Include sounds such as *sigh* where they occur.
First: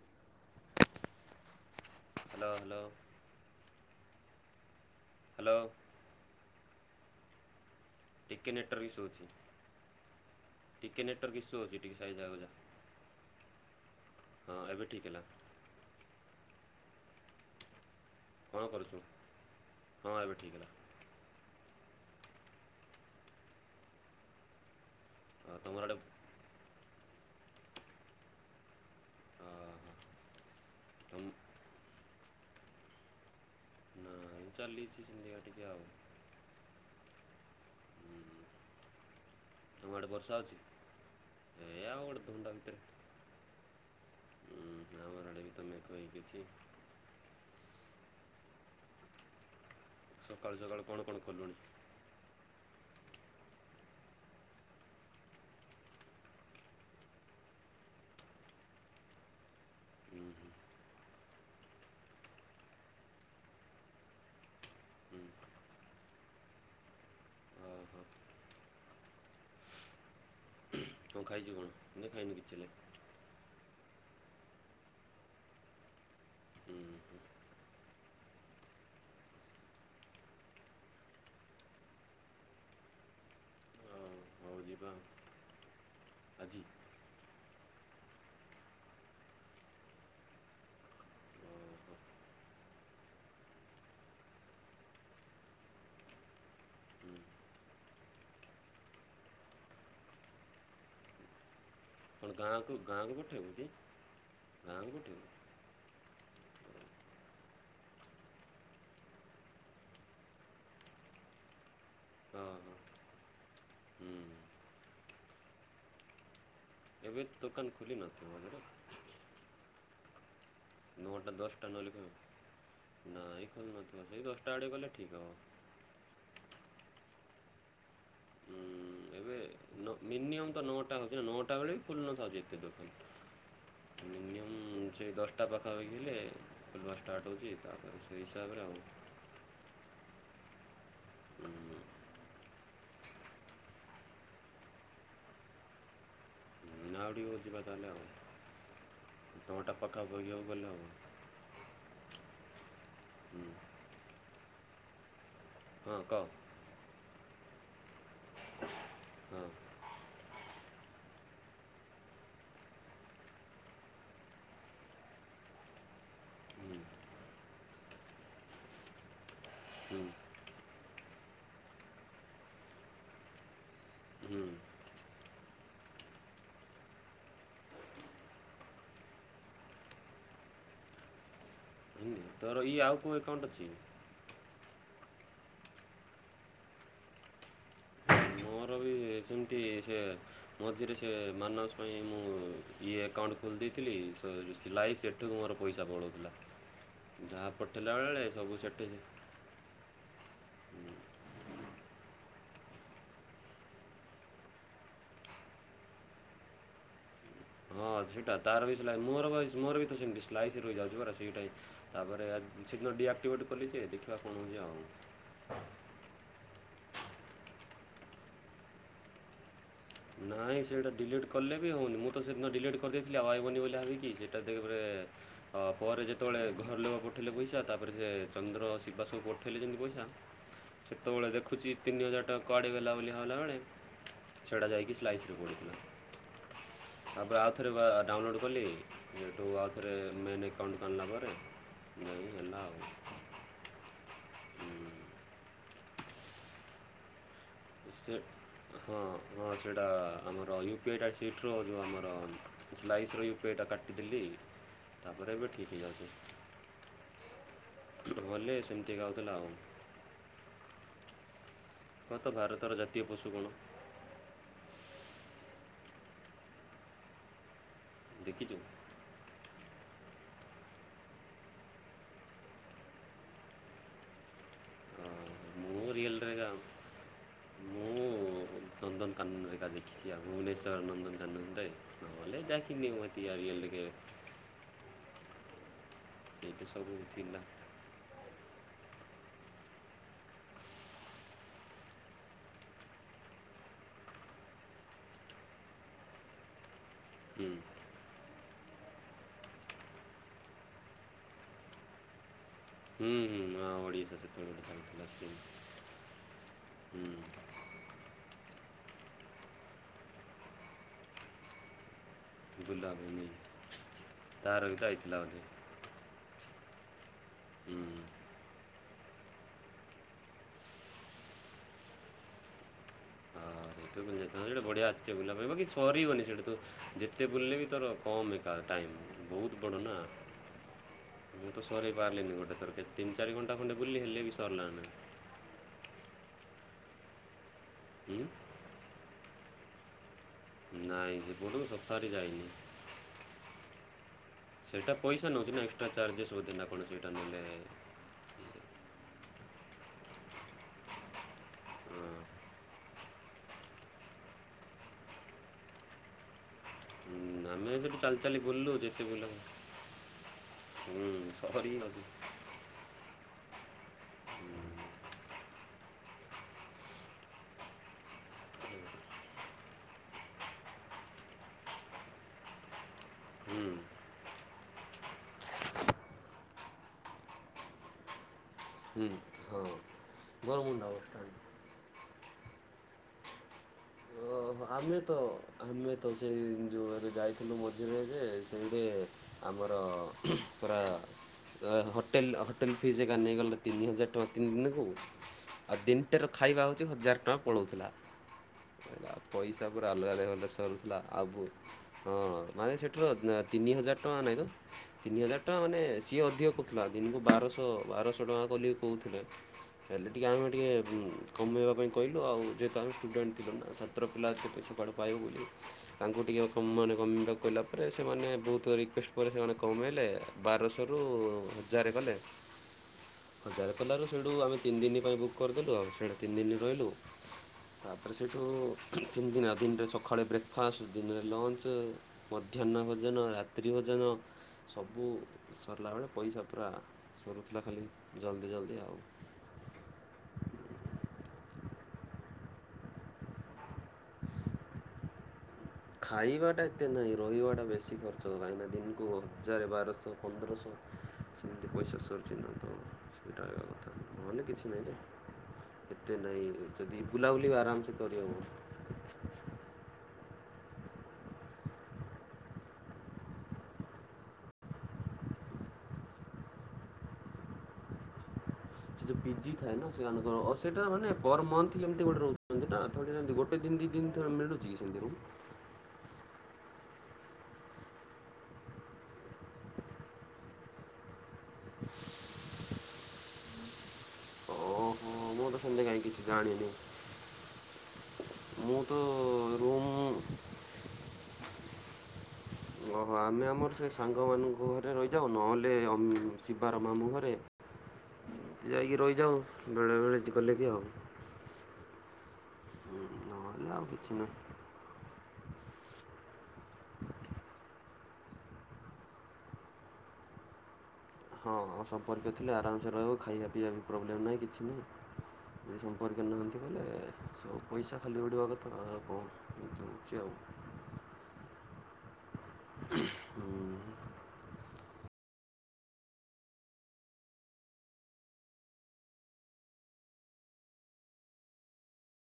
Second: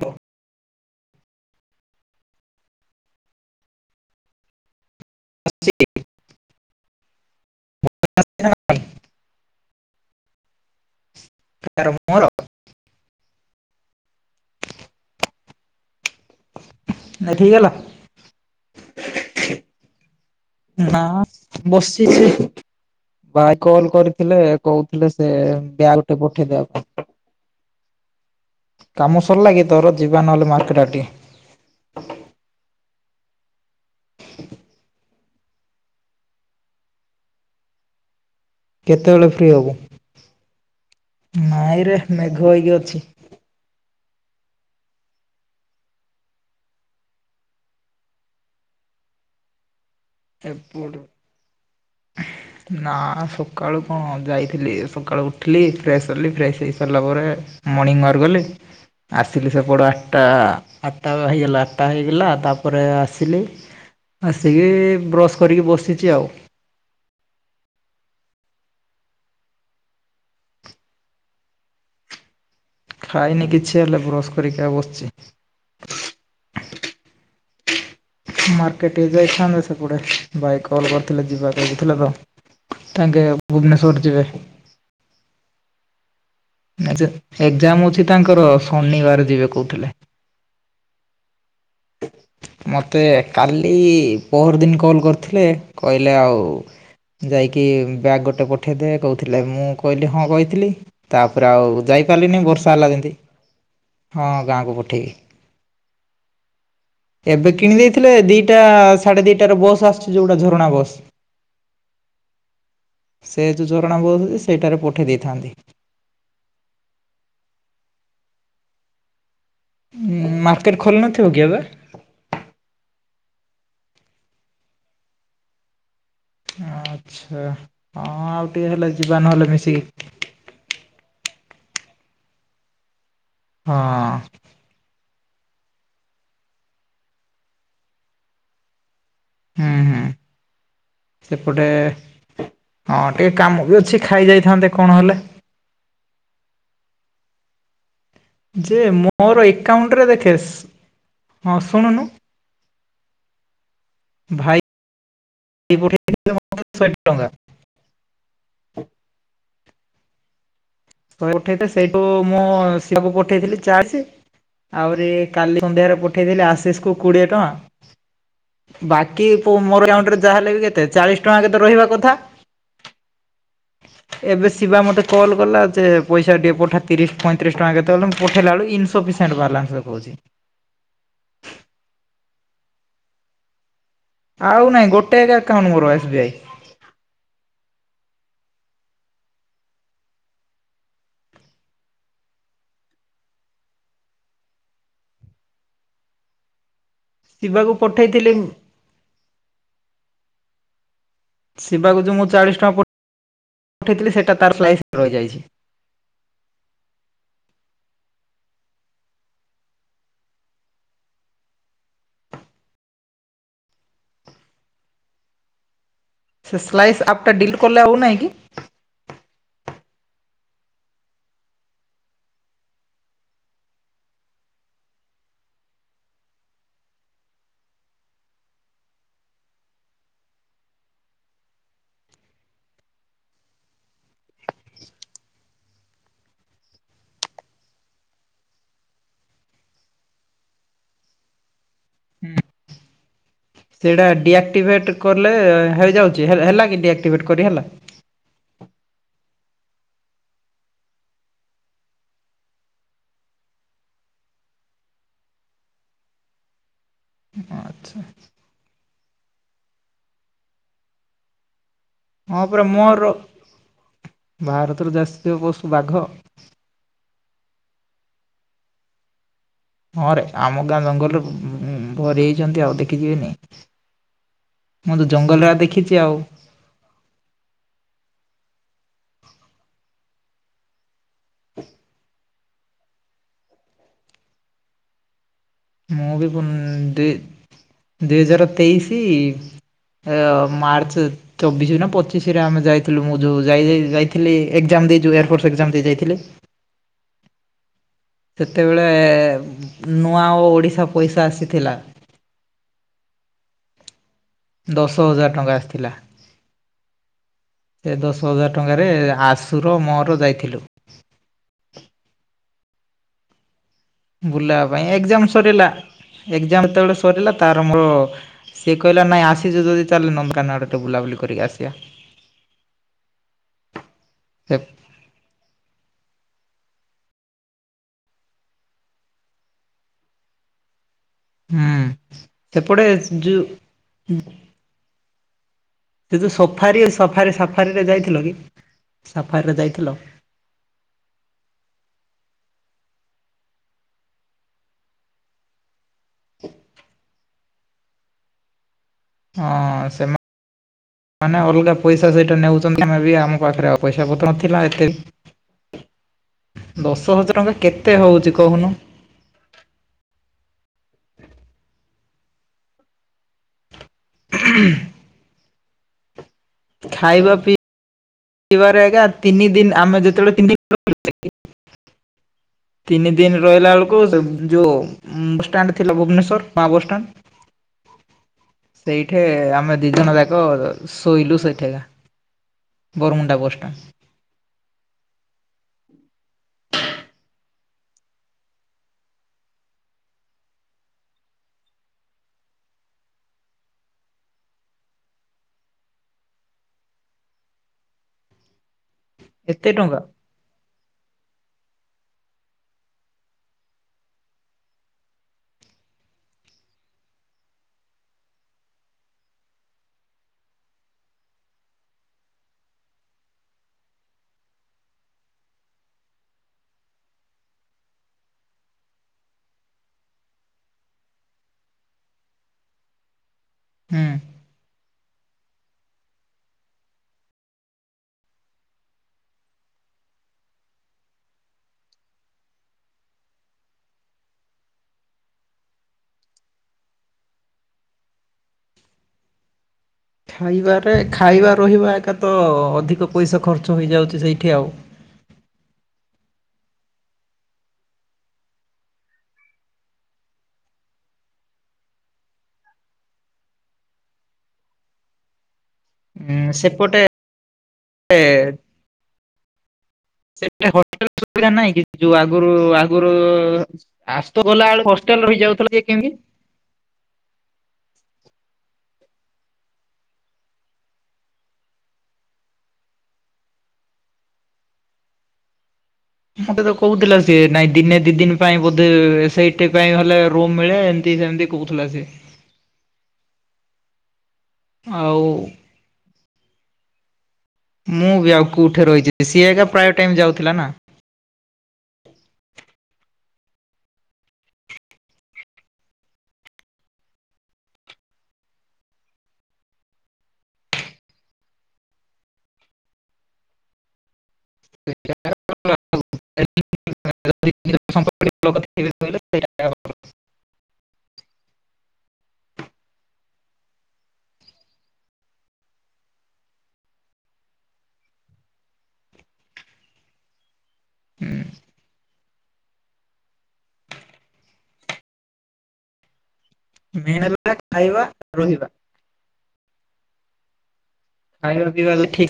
ହ hello hello. Hello. ଟିକେ ମୋର ନେଟୱାର୍କ ଇସ୍ୟୁ ହେଉଛି ଟିକେ ନେଟୱର୍କ ଇସୁ ହଉଚି ଟିକେ ସାଇଡ ଜାଗାକୁ ଯାଆ। ହଁ ଏବେ ଠିକ ହେଲା। ଏବେ ଠିକ ହେଲା? କଣ କରୁଚୁ? ହଁ ଏବେ ଠିକ୍ ହେଲା ନା ବସିଛି ଏଠି ଭାଇ କଲ କରିଥିଲେ କହୁ ଥିଲେ ସେ ତୁମର ଆଡ଼େ ବ୍ୟାଗଟେ ପଠେଇଦେବା ପାଇଁ କାମ ସରିଲାକି ତୋର ଯିବା ନହେଲେ ମାର୍କେଟ ଆଡେ ତମ ଟିକେ। ନାଇଁ ଚାଲିଛି ସେମତି ଏକା ଟିକେ ଆଉ। ହୁଁ, କେତେବେଳେ ଫ୍ରି ହବୁ? ତମ ଆଡ଼େ ବର୍ଷା ହେଉଛି ଏ ନାଇଁରେ ଆଉ ମେଘ ହେଇକି ଅଛି। ହୁଁ ଆମର ଆଡ଼େ ବି ତ ମେଘ ହେଇକି ଅଛି। ସକାଳୁ ସକାଳୁ ଏପଟୁ କଣ କଣ କଲୁଣି? ନା ସକାଳୁ କଣ ଯାଇଥିଲି ସକାଳୁ ଉଠିଲି ଫ୍ରେଶ୍ ହେଲି ଫ୍ରେଶ ହେଇସାରିଲା ପରେ ମର୍ଣ୍ଣିଂ ୱାରକ୍ ଗଲି ଆସିଲି ସେପଟୁ ଆଠଟା ହୁଁ ହୁଁ ଆଠ ଟା ହେଇଗଲା ଆଠଟା ହେଇଗଲା ତାପରେ ଆସିଲି ଆସିକି ହୁଁ ବ୍ରସ୍ କରିକି ବସିଛି ଆଉ। ଓହୋ କଣ ଖାଇଚୁ କଣ ନା ଖାଇନୁ କିଛି ହେଲେ? ଖାଇନି କିଛି ହେଲେ ବ୍ରସ୍ କରିକି ବସିଛି। ହୁଁ ହୁ। ମାର୍କେଟ ଯାଇଥାନ୍ତତା ସେପଟେ ଭାଇ କଲ କରିଥିଲେ, ଯିବାକୁ ଲାଗିଥିଲେ ତ ତାଙ୍କେ ଓ ଭୁବନେଶ୍ୱଵର ଯିବେ *inaudible* ଆଛ ଏକ୍ଜାମ ଅଛି ତାଙ୍କର ଶନିବାର ଯିବେ କୋହୁଥିଲେ ଓହୋ *inaudible* ମତେ କାଲି ପହର ଦିନ କଲ କରିଥିଲେ କହିଲେ ଆଉ ହୁଁ, ଯାଇକି ବ୍ୟାଗ ଗୋଟେ ପଠେଇଦ କହୁଥିଲେ, ମୁଁ କହିଲି ହଁ କହିଥିଲି ତାପରେ ଆଉ କ'ଣ ଯାଇପାରିଲିନି, ଗାଁକୁ ବର୍ଷା ହେଲା ଗାଁକୁ ଯେମିତି ପଠେଇବୁ କି ହଁ ଗାଁକୁ ଆଙ୍ଗୁଠି ପଠେଇବି ହଁ ଏବେ କିଣି ଦେଇଥିଲେ ଦିଟା ସାଢେ ଦିଟ ର ବସ୍ ଆସିୁଛି ଯୋଉଟା ଝରଣା ବସ ହଁ ହ। ସେ ଯୋଉ ଝୋରଣା ବୋହୁଛି ସେଇଠାରେ ପଠେଇ ଦେଇଥାନ୍ତି। ଏବେ ଦୁକାନ ଖୁଲି ନତି ବଜରେ ହୁଁ। ନଅଟା ଦଶଟା ନଳିକ ନା ଏଇ ଖେଲ ନଥିବ ସେଇ ଦଶଟା ଆଡେ ଗଲେ ଠିକ ହବ। ଆଚ୍ଛା। ହଁ ଆଉ ହୁଁ ଟିକେ ହେଲେ ଯିବା ଏବେ ନହେଲେ ମିଶିକି ମିନିମମ୍ ତ ନଅଟା ହଉଛି ନା ନଅଟା ଟା ବ ଖୁନଥାଉ ଯେ ଏତେ ଦୋକାନ। ହଁ। ମିନିମମ୍ *unintelligible* ହୁଁ ହୁଁ ସେପଟେ ଉଁ, ହଁ ଟିକେ କାମ ବି ଅଛି ଖାଇ ଯାଇଥାନ୍ତେ କଣ ହେଲେ ଆଉ ଟିକେ ହଉ ଯିବା ତାହାଲେ ଆଉ। ଯେ ମୋର ନଅଟା ଏକାଉଣ୍ଟରେ ପାଖାପାଖି ଦେଖେ ଆଉ ଗଲେ ହେବ ହଁ ଶୁଣୁନୁ ହୁଁ, ଭାଇ ହଁ କହ *unintelligible* ହଁ ଶୋଇ ଉଠେଇଥିଲେ ସେଇଠୁ ମୁଁ ପାକୁ ପଠେଇଥିଲି ଚାର୍ଜ ଆହୁରି କାଲି ସନ୍ଧ୍ୟାରେ ପଠେଇି ହୁଁ ଆଶିଷ କୁ କୋଡିଏ ଟଙ୍କା ବାକି ହୁଁ ମୋରଉଣ୍ଟରେ ଯାହାହେଲେ ବି କେତେ ଚାଳିଶ ଟଙ୍କା କେତେ ରହିବା କଥା ହୁଁ ଏବେ ଶିବା ମତେ କଲ କଲା ପଇସା ଟିକେ ପଠା ତିରିଶ ପଇଁତିରିଶ ଟଙ୍କା କେତେବେ ମୁ ପଠେଇଲା ବେ ଇନଲା କହୁଛି *inaudible* ଏମିତି। ତୋର ଇଏ ଆଉ କୋଉ ଏକଉଣ୍ଟ ଅଛି ଆଉ ନାଇଁ ଗୋଟେ ଏକାଉଣ୍ଟ ମୋର ଏସ ବି ଆଇ ମୋର ବି ସେମିତି ସେ ମଝିରେ ସେ ମାନସ ପାଇଁ ମୁଁ ଇଏ ଆକାଉଣ୍ଟ ଖୋଲି ଦେଇଥିଲି ସିଲାଇ ସେଠିକୁ ମୋର ପଇସା ପଳାଉଥିଲା ଯାହା ଶିବାକୁ ପଠେଇଲା ବେଳେ ପଠେଇଥିଲି ସବୁ ସେଠ ଶିବାକୁ ଯ ମୁଁ ଚାଳିଶ ଟଙ୍କା ପଠେଇଥିଲି, ସେଟା ତାଇ ରହିଯାଇଛି ହଁ *inaudible* ସେଇଟା ତାର ବି ମୋର ମୋର ବି ତ ସେମାଇ ର ଯାଉଛି ପ ସେଇଟାଁ ତାପରେ *unintelligible* ସେ ସ୍ଲାଇସ୍ ଆପ୍ଟା ଡିଲ୍ କଲେ ଆଉନାହିଁ କି? ନାଇଁ ସେଇଟା ଡିଲେଟ୍ କଲେ ବି ହଉନି, ମୁଁ ତ ସେଦିନ ଡିଲେଟ୍ କରିଦେଇଥିଲି ଆଉ ଭାଇବନି ବୋଲି ଭାବିକି ସେଇଟା ଦେଖ ପରେ ଯେତେବେଳେ ଘର ଲୋକ ପଠେଇଲେ ପଇସା ତାପରେ ସେ ଚନ୍ଦ୍ର ଶିବାସୁ ପଠେଇଲେମ ପଇସା ସେତେବେଳେ ଦେଖୁଛି ତିନି ହଜାର ଟଙ୍କା କୁଆଡେ ଗଲା ବୋଲି ଭାବଲା ବେଳେ ସେଇଟା ଯାଇକି ସ୍ଲାଇସରେ ପଡ଼ିଥିଲା। ତାପରେ ଆଉଥରେ ଡାଉନଲୋଡ୍ କଲି ହେଠୁ ଆଉଥରେ ମେନ୍ ଏକାଉଣ୍ଟ ଆଣିଲା ପରେ ମେ ବି ହେଲା ଆଉ। ସେଇଟା ଡିଆକ୍ଟିଭେଟ୍ ହୁଁ। କଲେ ହେଇଯାଉଚି ହେ-ହେଲା କି ଡିଆକ୍ଟିଭେଟ କରି ହେଲା? ସେ ହଁ ହଁ ସେଇଟା ଆମର ୟୁ ପି ଆଇ ଟା ସିଟର ଯେଉଁ ଆମର ସ୍ଲାଇସର ୟୁ ପି ଆଇ ଟା କାଟିଦେଲି ତାପରେ ଏବେ ଠିକ୍ ଆଚ୍ଛା ହେଇଯାଉଛି। ନହେଲେ ସେମତି ଗାଉଥିଲା ଆଉ। କହ ତ ହଁ ପରା ଭାରତର ଜାତୀୟ ମୋର ପଶୁ କ'ଣ ଭାରତର ଜାସତିୟ ପଶୁ ବାଘ ଦେଖିଚୁ? ହଁରେ ଆମ ଗାଁ ଜଙ୍ଗଲରେ ଉଁ-ଉଁ-ଭରି ହେଇଚନ୍ତି ଆଉ ଦେଖି ଯିବିନି। ମୁଁ ତ ଜଙ୍ଗଲରେ ଆ ମୁଁ ଦେଖିଚି ଆଉ। ରିଏଲ୍ରେ ଏକା ମୁଁ ନନ୍ଦନକାନନରେ ଏକା ଦେଖିଚି ଆଉ ଭୁବନେଶ୍ୱର ନନ୍ଦନକାନନରେ ଆଉ ନହଲେ ଦେଖିନି ମୁଁ ଏତି ଆଉ ରିୟଲରେ କେବେ। ମୁଁ ବି ସେଇଠି ସବୁ ଥିଲା ବନ୍-ଦୁଇ ଦୁଇ ହଜାର ତେଇଶି ଅ-ମାର୍ଚ୍ଚ ଚବିଶି ନା ପଚିଶିରେ ଆମେ ଯାଇଥିଲୁ ମୁଁ ଯୋଉ ଯାଇ-ଯାଇ-ଯାଇଥିଲି ଏଗଜାମ୍ ଏମତି ଏଇ ଯୋଉ ଏୟାରଫୋର୍ସ୍ ଏଗଜାମ୍ ଦେଇ ଯାଇଥିଲି। ହୁଁ ସେତେବେଳେ ନୂଆ ଓ-ଓଡ଼ିଶା ପଇସା ଆସିଥିଲା। ହୁଁ ହୁଁ ନୂଆ ଓଡ଼ିଶା ସେ ସେତେବେଳେ ଗୋଟେ ଦଶ ଥିଲା ହଜାର ଟଙ୍କା ଆସିଥିଲା ହୁଁ ସେ ଦଶ ହଜାର ଟଙ୍କାରେ ଆଶୁର ମୋର ଯାଇଥିଲୁ। ବୁଲା ବୁଲି ତାର ବୁଲିବା ବି ପାଇଁ ତ ଆଇଥିଲା ଏଗଜାମ୍ ବୋଧେ ସରିଲା ଏଗଜାମ୍ ସେତେବେଳେ ସରିଲା ତାର ହୁଁ ମୋର ହଁ ସ୍ ସିଏ କହିଲା ନାଇଁ ଆସିଚୁ ଯଦି ଚାଲେ ନନ୍ଦନକାନନ ଆଡେ ଟିକେ ବୁଲାବୁଲି କରିକି ଆସିବା। *inaudible* ସେଇଠି ତ ବୁଲି ଯାଇଥାନ୍ତ ସେ ସେଇଟା ବଢିଆ ଆଛି ଯେ ବୁଲା ପାଇଁ ବାକି ସରିବନି ସେଟ ତ ଯେତେ ବୁଲଲେ ବି ତୋର କମ୍ ଏକା ଟାଇମ୍ ବୋହୁତ ବଡ଼ ନା। ମୁଁ ତ ହୁଁ ସରେଇ ପାରଲିନି ଗୋଟେ ସେପଟେ ଥରକେ ତିନ ଚାରି ଯୋଉ ଘଣ୍ଟା ଖଣ୍ଡେ ବୁଲଲି ହେଲେ ବି ସରଲା ନାହିଁ। ସେ ଯୋଉ ସଫାରି, ସଫାରି ସଫାରିରେ ଯାଇଥିଲ ହୁଁ କି ସଫାରିରେ ଯାଇଥିଲ? ନାଇଁ ସେପଟକୁ ସଫାରି ଯାଇନି। ସେଇଟା ପଇସା ନୋଉଚି ନା ଏକ୍ସ୍ ଟ୍ରା ଚାର୍ଜେସ୍ ବୋଧେ ନା କଣ ସଇଟା ନେଲେ ହଁ ସେମା-ମାନେ ଅଲଗା ହଁ ପଇସା ସେଇଟା ନେଉଚନ୍ତି ଆମେ ବି ଆମ ପାଖରେ ଆଉ ପଇସା ପତର ନଥିଲା ଏତେ। ଦଶ ହଜାର ହୁଁ, ଟଙ୍କା ଆମେ କେତେ ସେଠୁ ଚାଲି ହୋଉଚି ଚାଲି କହୁନୁ? ବୁଲିଲୁ ଯେତେ ବୁଲା ହୁଁ ସରିଯାଉଚି। *inaudible* ଖାଇବା ପିଇ ଇବାରେ ଏକା ତିନି ଦିନ ଆମେ ଯେତେବେଳେ ତିନ ଦିନ ଗଲୁ ସେଇଠି ତିନି ଦିନ ହୁଁ ରହିଲା ହୁଁ ବେଳକୁ ସେ ଯୋଉ ଉଁ-ବସଷ୍ଟାଣ୍ଡ ଥିଲା ଭୁବନେଶ୍ଵର ବା ବସଷ୍ଟାଣ୍ଡ। *inaudible* ହୁଁ, ସେଇଠି ହଁ ଆମେ ଦିଜଣ ଯାକ ବରମୁଣ୍ଡା ବସ୍ ଶୋଇଲୁ ଷ୍ଟାଣ୍ଡ ସେଇଠେକା। ବରମୁଣ୍ଡା ବସଷ୍ଚାଣ୍ଡ୍। ଓହୋ ଆମେ ତ ଆମେ ତ ସେଇ ଯୋଉ ଏବେ ଯାଇଥିଲୁ ମଝିରେ ଯେ ସେଇଠି ଆମର ତ ପୁରା ଆ-ହୋଟେଲ୍ ହୋଟେଲ୍ ଫିସ୍ ଏକା ନେଇଗଲେ ତିନି ହଜାର ଟଙ୍କା ତିନି ଦିନକୁ ଆଉ ଦିନଟାର ଖାଇବା ହୋଉଚି ହଜାର ଟଙ୍କା ପଳୋଉଥୁଲା। *inaudible* ପଇସା ପୁରା ଟଙ୍କା ଅଲଗା ଅଲଗା ଦେଶର ହେଲା ଆବୁ ହଁ। ମାନେ ସେଠର ତିନି ହଜାର ଟଙ୍କା ନାହିଁ ତ ତିନି ହଜାର ଟଙ୍କା ମାନେ ସିଏ ଅଧିକ କହୁଥିଲା, ଦିନକୁ ବାରଶହ ବାରଶହ ଟଙ୍କା ଖୋଲି କହୁଥିଲେ ହେଲେ ଟିକେ ଆମେ ଟିକେ କମେଇବା ପାଇଁ କହିଲୁ ଆଉ ଯେହେତୁ ଆମେ ଷ୍ଟୁଡେଣ୍ଟ ଥିଲୁ ନା ଛତ୍ର ପିଲା ସେତେ ସେପାଠୁ ପାଇବୁ ବୋଲି ତାଙ୍କୁ ଟିକିଏ କମ୍ ମାନେ କମେଇବାକୁ କହିଲା ପରେ ସେମାନେ ବହୁତ ରି କୁଏଷ୍ଟ ପରେ ସେମାନେ କମେଇଲେ, ବାରଶହରୁ ହଜାର କଲେ *inaudible* ହଜାର କଲାରୁ ହୁଁ। ସେଇଠୁ ଆମେ ତିନି ଦିନ ପାଇଁ ବୁକ୍ କରିଦେଲୁ ଆଉ ସିଆଡ଼େ ତିନି ଦିନ ରହିଲୁ, ତାପରେ ସେଇଠୁ ସେମିତି ନା ଦିନରେ ସକାଳେ ବ୍ରେକ୍ଫାଷ୍ଟ, ଦିନରେ ଲଞ୍ଚ, ମଧ୍ୟାହ୍ନ ଭୋଜନ, ରାତ୍ରି ଭୋଜନ ଭୋଜନ ସବୁ ସରିଲା ବେଳେ ପଇସା ପୁରା ସରୁଥିଲା ଖାଲି ଜଲ୍ଦି ଜଲ୍ଦି ଆଉ। *unintelligible* ଖାଇବାରେ ଖାଇବା ରହିବା ଏକା ତ ଅଧିକ ପଇସା ଖର୍ଚ୍ଚ ହେଇଯାଉଛି ସେଇଠି ଆଉ। *unintelligible* ଖାଇବାଟା ଏତେ ନାହିଁ ରହିବାଟା ବେଶୀ ଖର୍ଚ୍ଚ କାହିଁକିନା ଦିନକୁ ହଜାରେ ବାରଶହ ପନ୍ଦରଶହ ସେମିତି ପଇସା ସରୁଚି ନା ତ ସେଇଟା ହେବା କଥା ନହେଲେ କିଛି ନାହିଁ ଯେ ଏତେ ନାଇଁ ଉଁ ସେପଟେ ଯଦି ବୁଲାବୁଲି ବି ଆରାମସେ କରିହେବ। ହେଲେ ହୋଟେଲ ସୁବିଧା ନାହିଁ କି, ଯୋଉ ଆଗୁରୁ ଆଗୁରୁ ଆଜତ ଗଲାବେଳୁ ହଷ୍ଟେଲ ରହିଯାଉ *unintelligible* ସେ ଯୋଉ ପିଜି ଥାଏ ନା ସେମାନଙ୍କର ସେଟା ମାନେ ପର୍ ମନ୍ଥ ଗୋଟେ ରହୁଚନ୍ତି ନା ତାହେଲେ ଯଦି ଗୋଟେ ଦିନ ଦି ଦିନ ତଳେ ମିଳୁଚି କି ସେଥିରୁ? ହ *inaudible* ମତେ ତ କହୁଥିଲା ସିଏ ନାଇଁ ଦିନେ ଦି ଦିନ ପାଇଁ ବୋଧେ ସେଇଠି ପାଇଁ ହେଲେ ରୁମ ମିଳେ ଏମତି ସେମତି କହୁଥିଲା ସେ ଓହୋ ଆଉ ମୁଁ ତ ସେମିତି କାହିଁ ଜାଣିନି ମୁଁ ବି ଆଉ ମୁଁ କୋଉଠି ତ ରହିଯିବି, ସିଏ ଏକା ରୁମ୍ ପ୍ରାୟ ଟାଇମ ଯାଉଥିଲା ନା। ହ *inaudible* ହଁ ଆମେ ଆମର ସେ ସାଙ୍ଗମାନଙ୍କ ଘରେ ରହିଯାଉ, ନହେଲେ ଅମ ଶିବାର ମାମୁଁ ଘରେ ଯାଇକି ରହିଯାଉ, ବେଳେବେଳେ ଗଲେ ବି ଯାଉ ହୁଁ ନହେଲେ ଆଉ କିଛି ନୁହଁ। *unintelligible* *unintelligible* ହଁ ସମ୍ପର୍କୀୟ ଥିଲେ ଆରାମସେ ରହିବ, ଖାଇବା ପିଇବା ବି ପ୍ରୋବ୍ଲେମ୍ ନାହିଁ କିଛି ନାହିଁ ଆଉ। ଯଦି ସମ୍ପର୍କୀୟ ନାହାଁନ୍ତି କହିଲେ ସବୁ ପଇସା ଖାଲି ଉଡ଼ିବା କଥା ଆଉ କଣ ଦେଉଛି ଆଉ। ହୁଁ। ହୁଁ। ମେନ୍ ହେଲା ଖାଇବା, ରହିବା। ଖାଇବା ପିଇବା ଯଦି ଠିକ